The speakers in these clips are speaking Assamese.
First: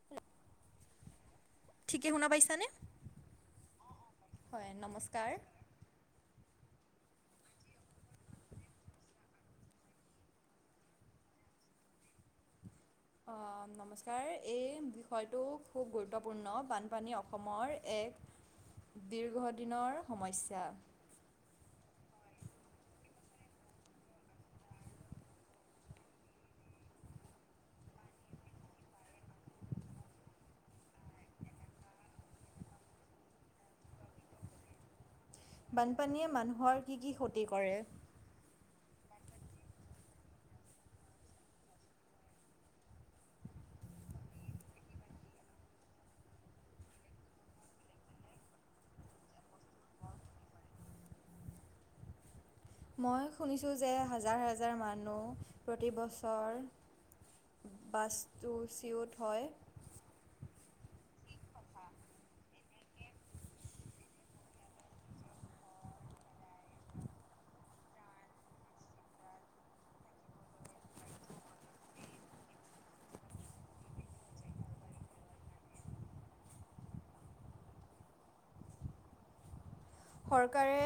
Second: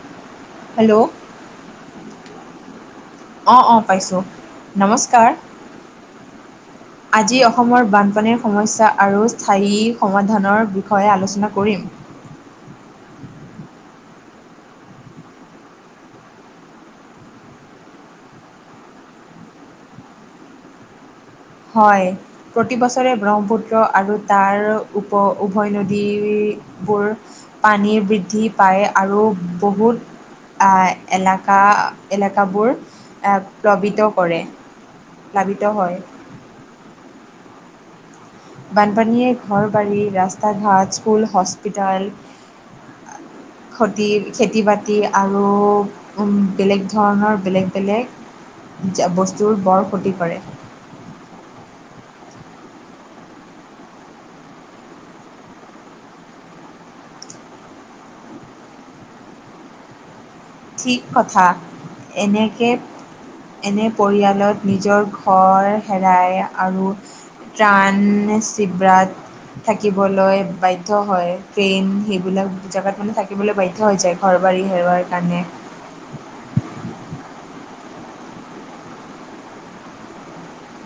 [unintelligible] হেল্ল' ঠিকে শুনা পাইছানে? অঁ' অঁ' পাইছোঁ, নমস্কাৰ। [unintelligible] আজি অসমৰ বানপানীৰ সমস্যা আৰু স্থায়ী সমাধানৰ বিষয়ে আলোচনা কৰিম। অ' নমস্কাৰ, এই বিষয়টো খুব গুৰুত্বপূৰ্ণ। বানপানী অসমৰ এক- দীৰ্ঘদিনৰ সমস্যা। হয়। প্ৰতি বছৰে ব্ৰহ্মপুত্ৰ আৰু তাৰ উপ উভয় নদী বোৰ পানী বৃদ্ধি পায়, আৰু বহুত এলেকা-এলেকাবোৰ প্লাৱিত কৰে। প্লাবিত হয় বানপানীয়ে মানুহৰ কি, কি ক্ষতি কৰে? বানপানীয়ে ঘৰবাৰী, ৰাস্তা-ঘাট, স্কুল হস্পিতাল [unintelligible] খতি-খেতি- বাতি আৰু বেলেগ ধৰণৰ বেলেগ, বেলেগ বস্তুৰ বৰ ক্ষতি কৰে। মই শুনিছোঁ যে হাজাৰ, হাজাৰ মানুহ প্ৰতিবছৰ বাছটো চিঅ'ত হয়। ঠিক কথা এনেকৈ এনে পৰিয়ালত নিজৰ ঘৰ হেৰাই আৰু ট্ৰণ চিভ্ৰত [unintelligible] থাকিবলৈ বাধ্য হয়, ট্ৰেইন সেইবিলাক জাগাত মানে থাকিবলৈ বাধ্য হৈ যায়। ঘৰ বাৰী হেৰুৱাৰ কাৰণে। চৰকাৰে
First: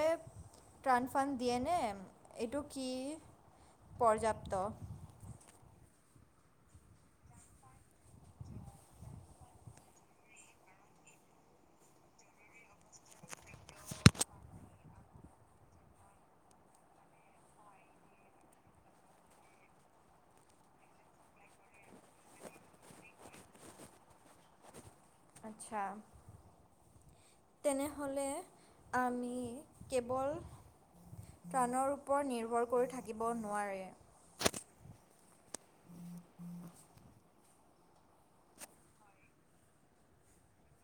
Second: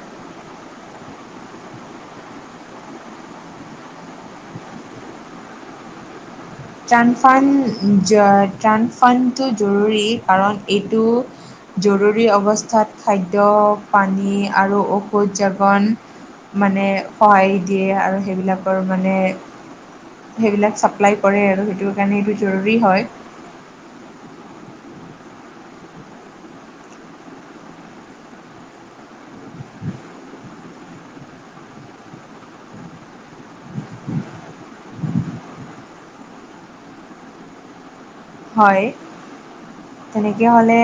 ট্ৰাণফাণ্ড দিয়েনে, এইটো কি? পৰ্যাপ্ত ট্ৰাণফ্ৰেণ্ড, ট্ৰাণফাণ্ডটো জৰুৰী কাৰণ এইটো জৰুৰী অৱস্থাত খাদ্য, পানী আৰু ঔষধ জাপন মানে সহায় দিয়ে আৰু সেইবিলাকৰ মানে সেইবিলাক চাপ্লাই কৰে আৰু সেইটো কাৰণে এইটো জৰুৰী হয়। আচ্ছা। তেনেহ'লে আমি কেৱল প্ৰাণৰ ওপৰত নিৰ্ভৰ কৰি থাকিব নোৱাৰে। হয় তেনেকে হ'লে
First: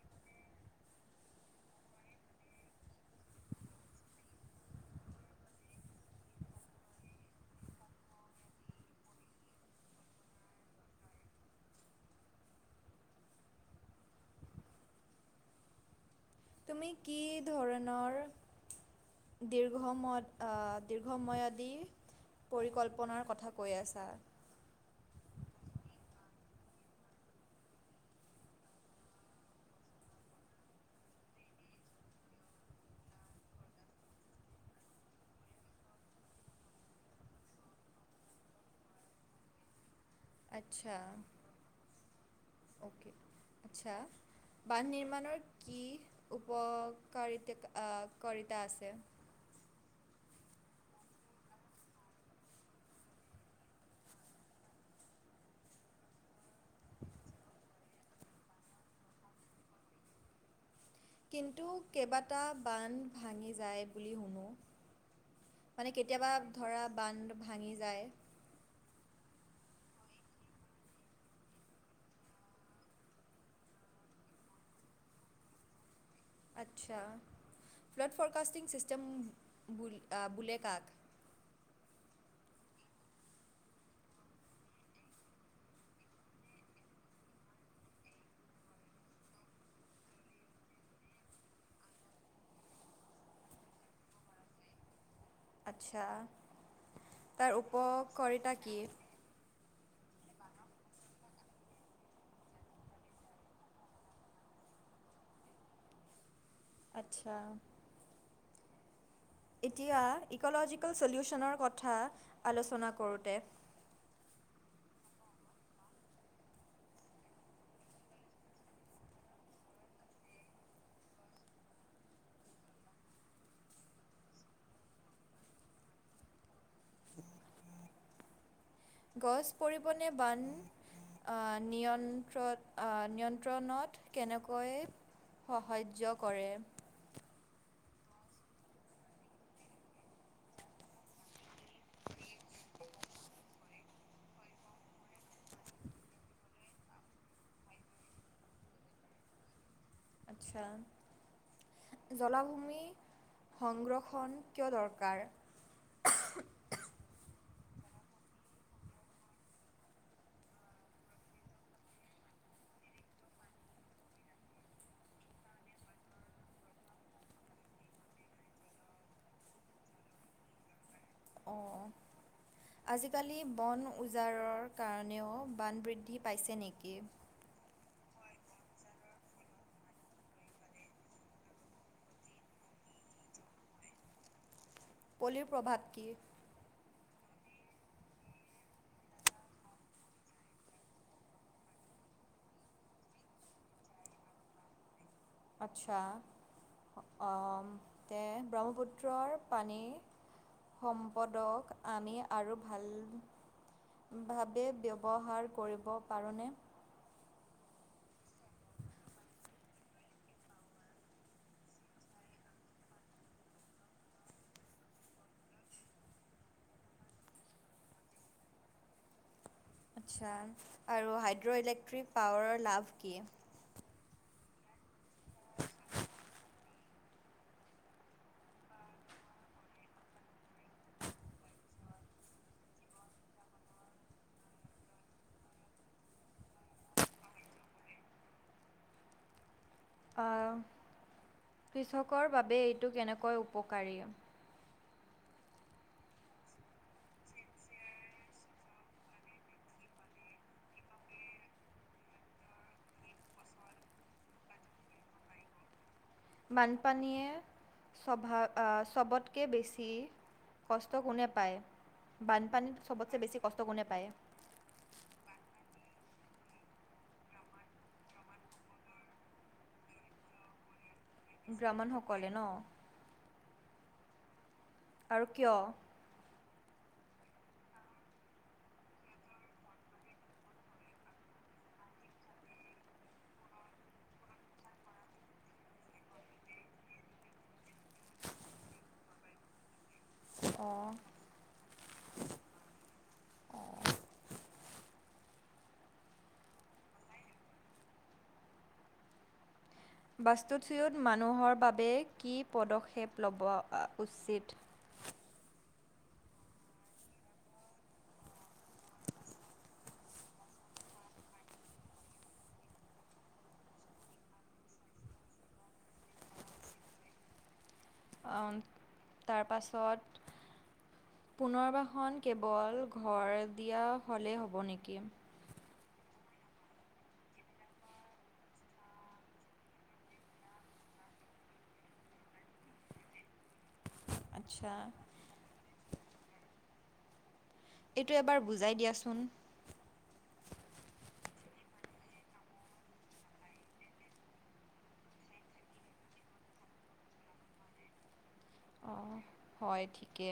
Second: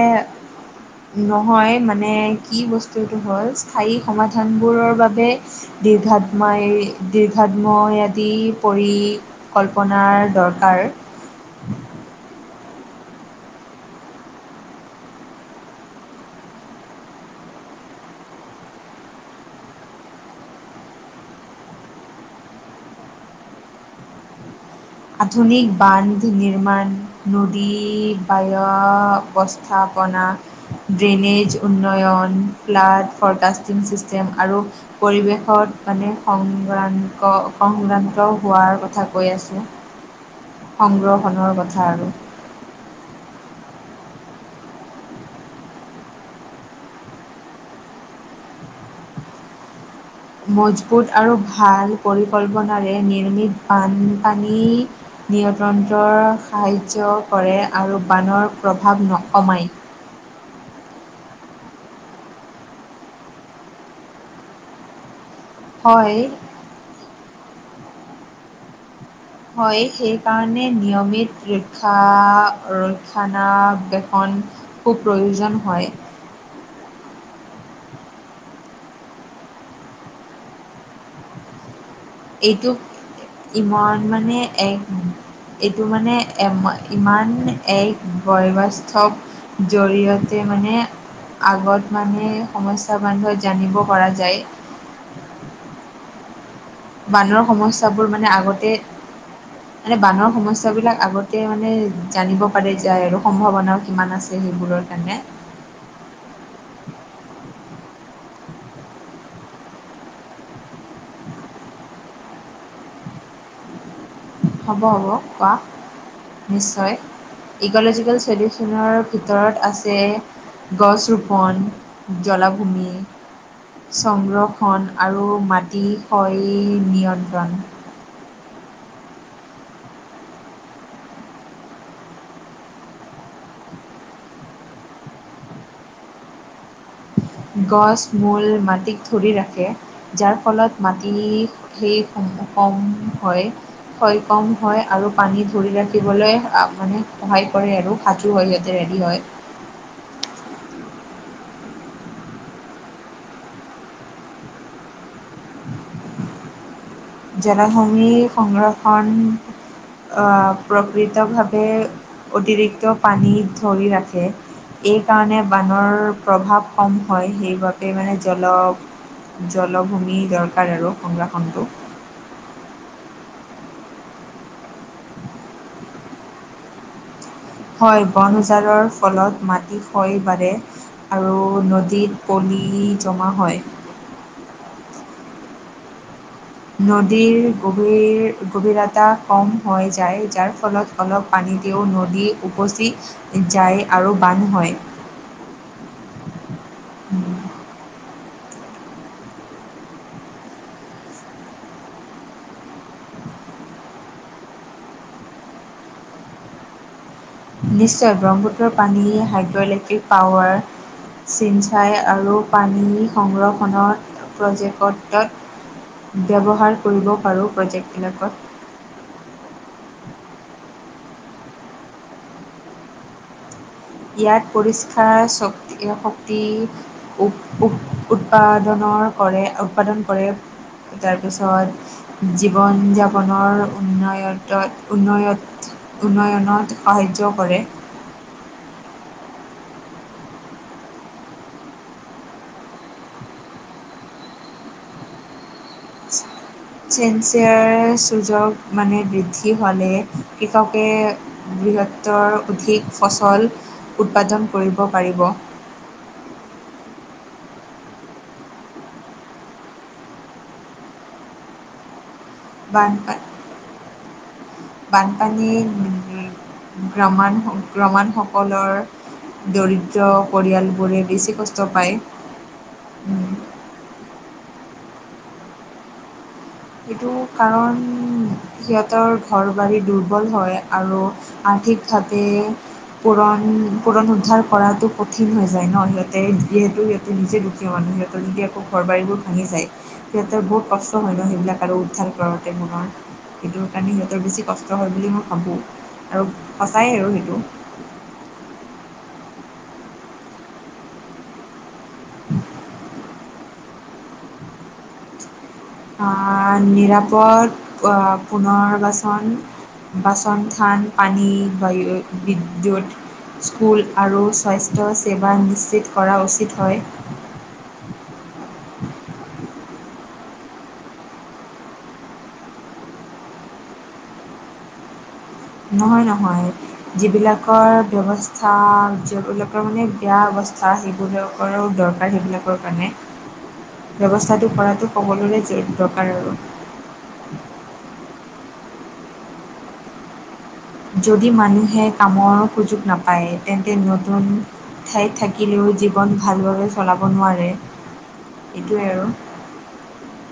নহয় মানে কি বস্তুটো হ'ল স্থায়ী সমাধানবোৰৰ বাবে দীৰ্ঘাত্মই, দীৰ্ঘাত্ময় আদি পৰি কল্পনাৰ দৰকাৰ। তুমি কি ধৰণৰ দীৰ্ঘময়ত, দীৰ্ঘময়দি পৰিকল্পনাৰ কথা কৈ আছা। আধুনিক বান্ধ নিৰ্মাণ। নদী, বায়ু, অস্থাপনা। ড্ৰেইনেজ উন্নয়ন, ফ্লাড ফৰকাষ্টিং ছিষ্টেম আৰু পৰিৱেশত মানে সংক্ৰান্ত, সংক্ৰান্ত হোৱাৰ কথা কৈ আছে। আচ্ছা আৰু। অ'কে আচ্ছা। বান্ধ নিৰ্মাণৰ কি উপকাৰি-কাৰিতা আছে? মজবুত আৰু ভাল পৰিকল্পনাৰে নিৰ্মিত বানপানী নিয়ন্ত্ৰণৰ সাহাৰ্য কৰে আৰু বানৰ প্ৰভাৱ নকমায়। কিন্তু কেইবাটা বান্ধ ভাঙি যায় বুলি শুনো। মানে হয়, কেতিয়াবা ধৰা বান্ধ ভাঙি যায়। হয়, সেইকাৰণে নিয়মিত ৰক্ষা ৰক্ষনা বেষণ খুব প্ৰয়োজন হয়। আচ্ছা ফ্লড ফৰকাষ্টিং চিষ্টেম বুলে কাক? এইটো ইমান মানে এক এইটো মানে ইমান এক বয়বাস্তৱ জৰিয়তে মানে আগত মানে সমস্্যা বান্ধত জানিব পৰা যায়। আচ্ছা বানৰ তাৰ সমস্যাবোৰ মানে উপকাৰিতা আগতে কি? মানে বানৰ সমস্যা বিলাক আগতে মানে জানিব পাৰে যায় আৰু সম্ভাৱনাও কিমান আছে যে সেইবোৰৰ কাৰণে আচ্ছা এতিয়া ইক'লজিকেল চলিউচনৰ কথা আলোচনা কৰোঁতে হ'ব হ'ব কোৱা নিশ্চয় ইগ'লজিকেল চলিউচনৰ ভিতৰত আছে গছ ৰোপন জলাভূমি সংৰক্ষণ আৰু মাটিশয় নিয়ন্ত্ৰণ গছ পৰিবনে বান নিয়ন্ত্ৰণ নিয়ন্ত্ৰণত কেনেকৈ সাহায্য কৰে গছ মূল মাটিক ধৰি ৰাখে যাৰ ফলত মাটি সেই সমূহকম হয় হয় কম হয় আৰু পানী ধৰি ৰাখিবলৈ মানে সহায় কৰে আৰু আঠু হয় ইয়াতে ৰেডি হয় আচ্ছা জলাভূমি সংৰক্ষণ কিয় দৰকাৰ জলভূমি সংৰক্ষণ প্ৰকৃতভাৱে অতিৰিক্ত পানী ধৰি ৰাখে এইকাৰণে বানৰ প্ৰভাৱ কম হয় সেইবাবে মানে জলক জলভূমি দৰকাৰ আৰু সংৰক্ষণটো অঁ আজিকালি বন উজাৰৰ কাৰণেও বান বৃদ্ধি পাইছে নেকি হয় বন উজাৰৰ ফলত মাটি হয় বাৰে আৰু নদীত পলি জমা হয় পলিৰ প্ৰভাত কি নদীৰ গভীৰ গভীৰতা কম হৈ যায় যাৰ ফলত অলপ পানীতে নদী উপচি যায় আৰু বান্ধ হয় আচ্ছা তে ব্ৰহ্মপুত্ৰৰ পানী সম্পদক আমি আৰু ভাল ভাৱে ব্যৱহাৰ কৰিব পাৰোঁনে নিশ্চয় ব্ৰহ্মপুত্ৰৰ পানী হাইড্ৰ' ইলেক্ট্ৰিক পাৱাৰ চিনঞ্চাই আৰু পানী সংৰক্ষণৰ প্ৰজেক্টতত ব্যৱহাৰ কৰিব পাৰোঁ প্ৰজেক্টবিলাকত আচ্ছা আৰু হাইড্ৰ' ইলেক্ট্ৰিক পাৱাৰৰ লাভ কি ইয়াত পৰিষ্কাৰ শক্তি শক্তি উ উ উৎপাদনৰ কৰে উৎপাদন কৰে তাৰপিছত জীৱন যাপনৰ উন্নয়ত উন্নয়ত উন্নয়নত সাহায্য কৰে কৃচকৰ বাবে এইটো কেনেকৈ উপকাৰী চেঞ্চিয়াৰ চোযোগ মানে বৃদ্ধি হ'লে কৃষকে বৃহত্তৰ অধিক ফচল উৎপাদন কৰিব পাৰিব বানপানীয়ে স্বভা চবতকৈ বেছি কষ্ট কোনে পায় বানপানীত বানপা চবতচে বেছি কষ্ট কোনে পায় বানপানী মে গ্ৰাম গ্ৰামাসকলৰ দৰিদ্ৰ পৰিয়ালবোৰে বেছি কষ্ট পায় গ্ৰামনসকলে ন আৰু কিয় এইটো কাৰণ সিহঁতৰ ঘৰ বাৰী দুৰ্বল হয় আৰু। আৰ্ঠিক ভাবে। পূৰণ, পূৰণ উদ্ধাৰ কৰাটো কঠিন হৈ যায় ন সিহঁতে, যিহেতু। নিজে দুখীয়া মানুহ সিহঁতৰ যদি আকৌ ঘৰ বাৰীবোৰ ভাঙি যায় সিহঁতৰ বহুত অ'। কষ্ট হয় ন সেইবিলাক। আৰু উদ্ধাৰ কৰোতে তোমাৰ। সেইটোৰ কাৰণে সিহঁতৰ বেছি কষ্ট হয় বুলি মই ভাবোঁ, আৰু সঁচাই আৰু সেইটো। বাস্তুচুইত মানুহৰ বাবে কি পদক্ষেপ ল'ব আ উচিত। আ নিৰাপদ পুনৰবাচন। বাচন, থান, পানী, বায়ু, বিদ্যুত। স্কুল আৰু স্বাস্থ্যসেৱা নিশ্চিত কৰা উচিত হয়। ওম তাৰপাছত। পুনৰ্বাসন কেৱল ঘৰ দিয়া হ'লেই হ'ব নেকি। নহয় নহয়। যিবিলাকৰ ব্যৱস্থা যিবিলাকৰ মানে বেয়া অৱস্থা সেইবোৰহে। কৰ দৰকাৰ সেইবিলাকৰ কাৰণে। ব্যৱস্থাটো আচ্ছা কৰাটো সকলোৰে দৰকাৰ আৰু। এইটো এবাৰ বুজাই দিয়াচোন। যদি মানুহে কামৰ সুযোগ নাপায়, তেন্তে নতুন। ঠাইত থাকিলেও জীৱন ভালভাৱে চলাব নোৱাৰে। এইটোৱেই আৰু। অঁ হয় ঠিকে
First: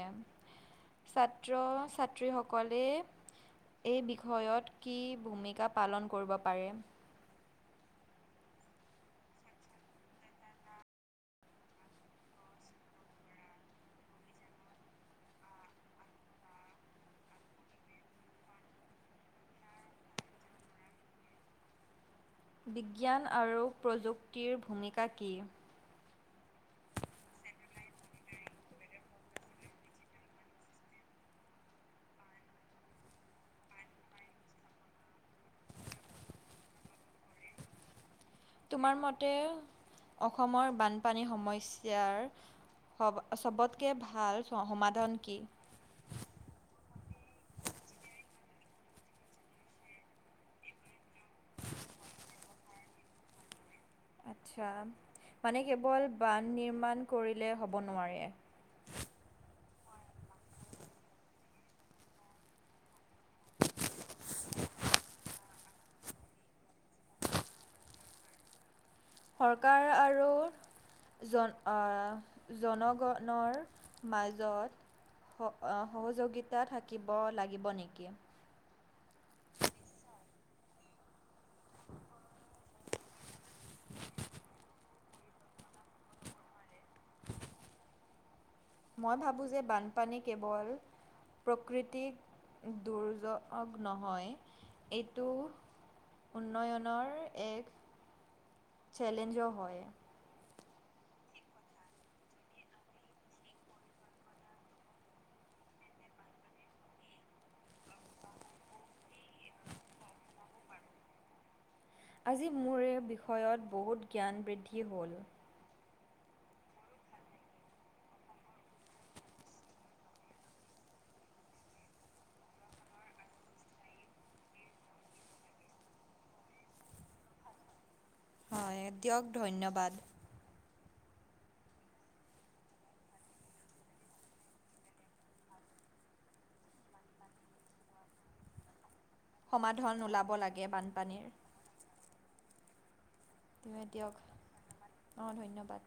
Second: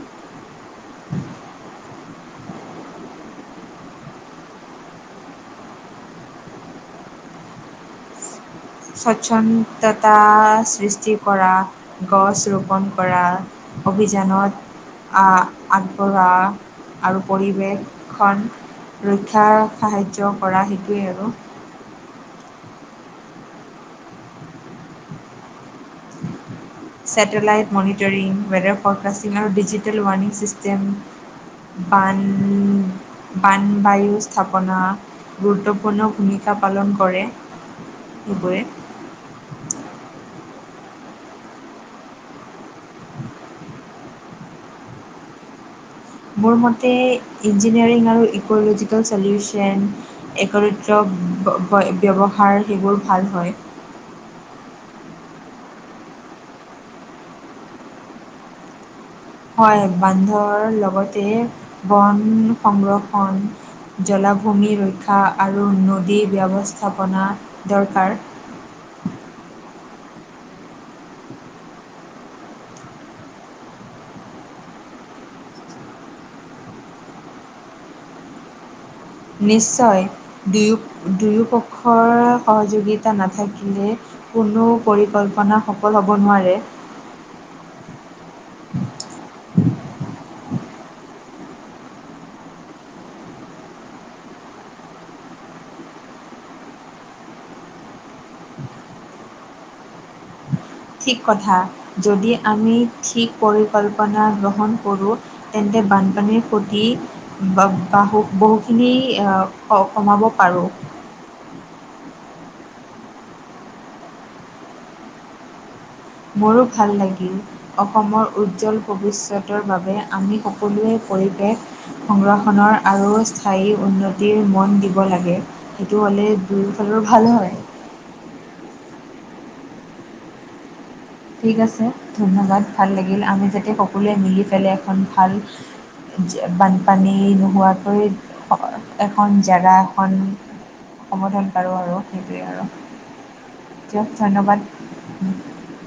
ছাত্ৰ- ছাত্ৰী সকলে। এই বিষয়ত, কি ভূমিকা পালন কৰিব পাৰে। স্বচ্ছন্দতা সৃষ্টি কৰা, গছ ৰোপন কৰা। অভিযানত। আ আগবঢ়োৱা আৰু পৰিৱেশখন। ৰক্ষাৰ সাহাৰ্য কৰা সেইটোৱেই আৰু। বিজ্ঞান আৰু প্ৰযুক্তিৰ ভূমিকা কি। ছেটেলাইট মনিটৰিং, ৱেডাৰ ফৰকষ্টিং আৰু ডিজিটেল ৱ্ণিং ছিষ্টেম। বান, বানবায়ু স্থাপনা। গুৰুত্বপূৰ্ণ ভূমিকা পালন কৰে সেইবোৰে। আমাৰ মতে, অসমৰ বানপানী সমস্যাৰ। হবত চবতকে ভাল সমাধান কি। মোৰ মতে ইঞ্জিনিয়াৰিং আৰু ইক'ল'জিকেল চলিউচন। একৰিতক ব্যৱহাৰ সেইবোৰ ভাল হয়। আচ্ছা, মানে কেৱল বান নিৰ্মাণ কৰিলে হ'ব নোৱাৰে। হয়, বান্ধৰ লগতে বন সংৰক্ষণ- জলাভূমি ৰক্ষা আৰু নদী ব্যৱস্থাপনা দৰকাৰ। চৰকাৰ আৰু- জন আ জনগণৰ মাজত- স অঁ' সহযোগিতা থাকিব লাগিব নেকি? নিশ্চয়, দুয়ো দুয়োপক্ষৰ- যোগিতা নাথাকিলে, কোনো পৰিকল্পনা সফল হ'ব নোৱাৰে। মই ভাবোঁ যে বানপানী কেৱল- প্ৰকৃতিক দুৰ্যগ নহয়, এইটো- উন্নয়নৰ এক চেলেঞ্জও হয়। ঠিক কথা, যদি আমি ঠিক পৰিকল্পনা গ্ৰহণ কৰোঁ- তেন্তে বানপানীৰ সুতি- বা বাহু বহুখিনি কমাব পাৰোঁ। আজি মোৰ এই বিষয়ত বহুত জ্ঞান বৃদ্ধি হ'ল। মোৰো ভাল লাগিল। অসমৰ উজ্জ্বল ভৱিষ্যতৰ বাবে আমি সকলোৱে পৰিৱেশ- সংৰক্ষণৰ আৰু স্থায়ী উন্নতিৰ মন দিব লাগে। সেইটো হ'লে দুয়ো ফালৰো ভাল হয়। হয়, দিয়ক ধন্যবাদ। ঠিক আছে, ধন্যবাদ। ভাল লাগিল, আমি যাতে সকলোৱে মিলি পেলাই এখন ভাল- যে বানপানী নোহোৱাকৈ- এখন জেগা সমাধান এখন ওলাব লাগে বানপানীৰ সমথন পাৰো আৰু সেইটোৱেই আৰু। তুমি দিয়ক, অঁ ধন্যবাদ।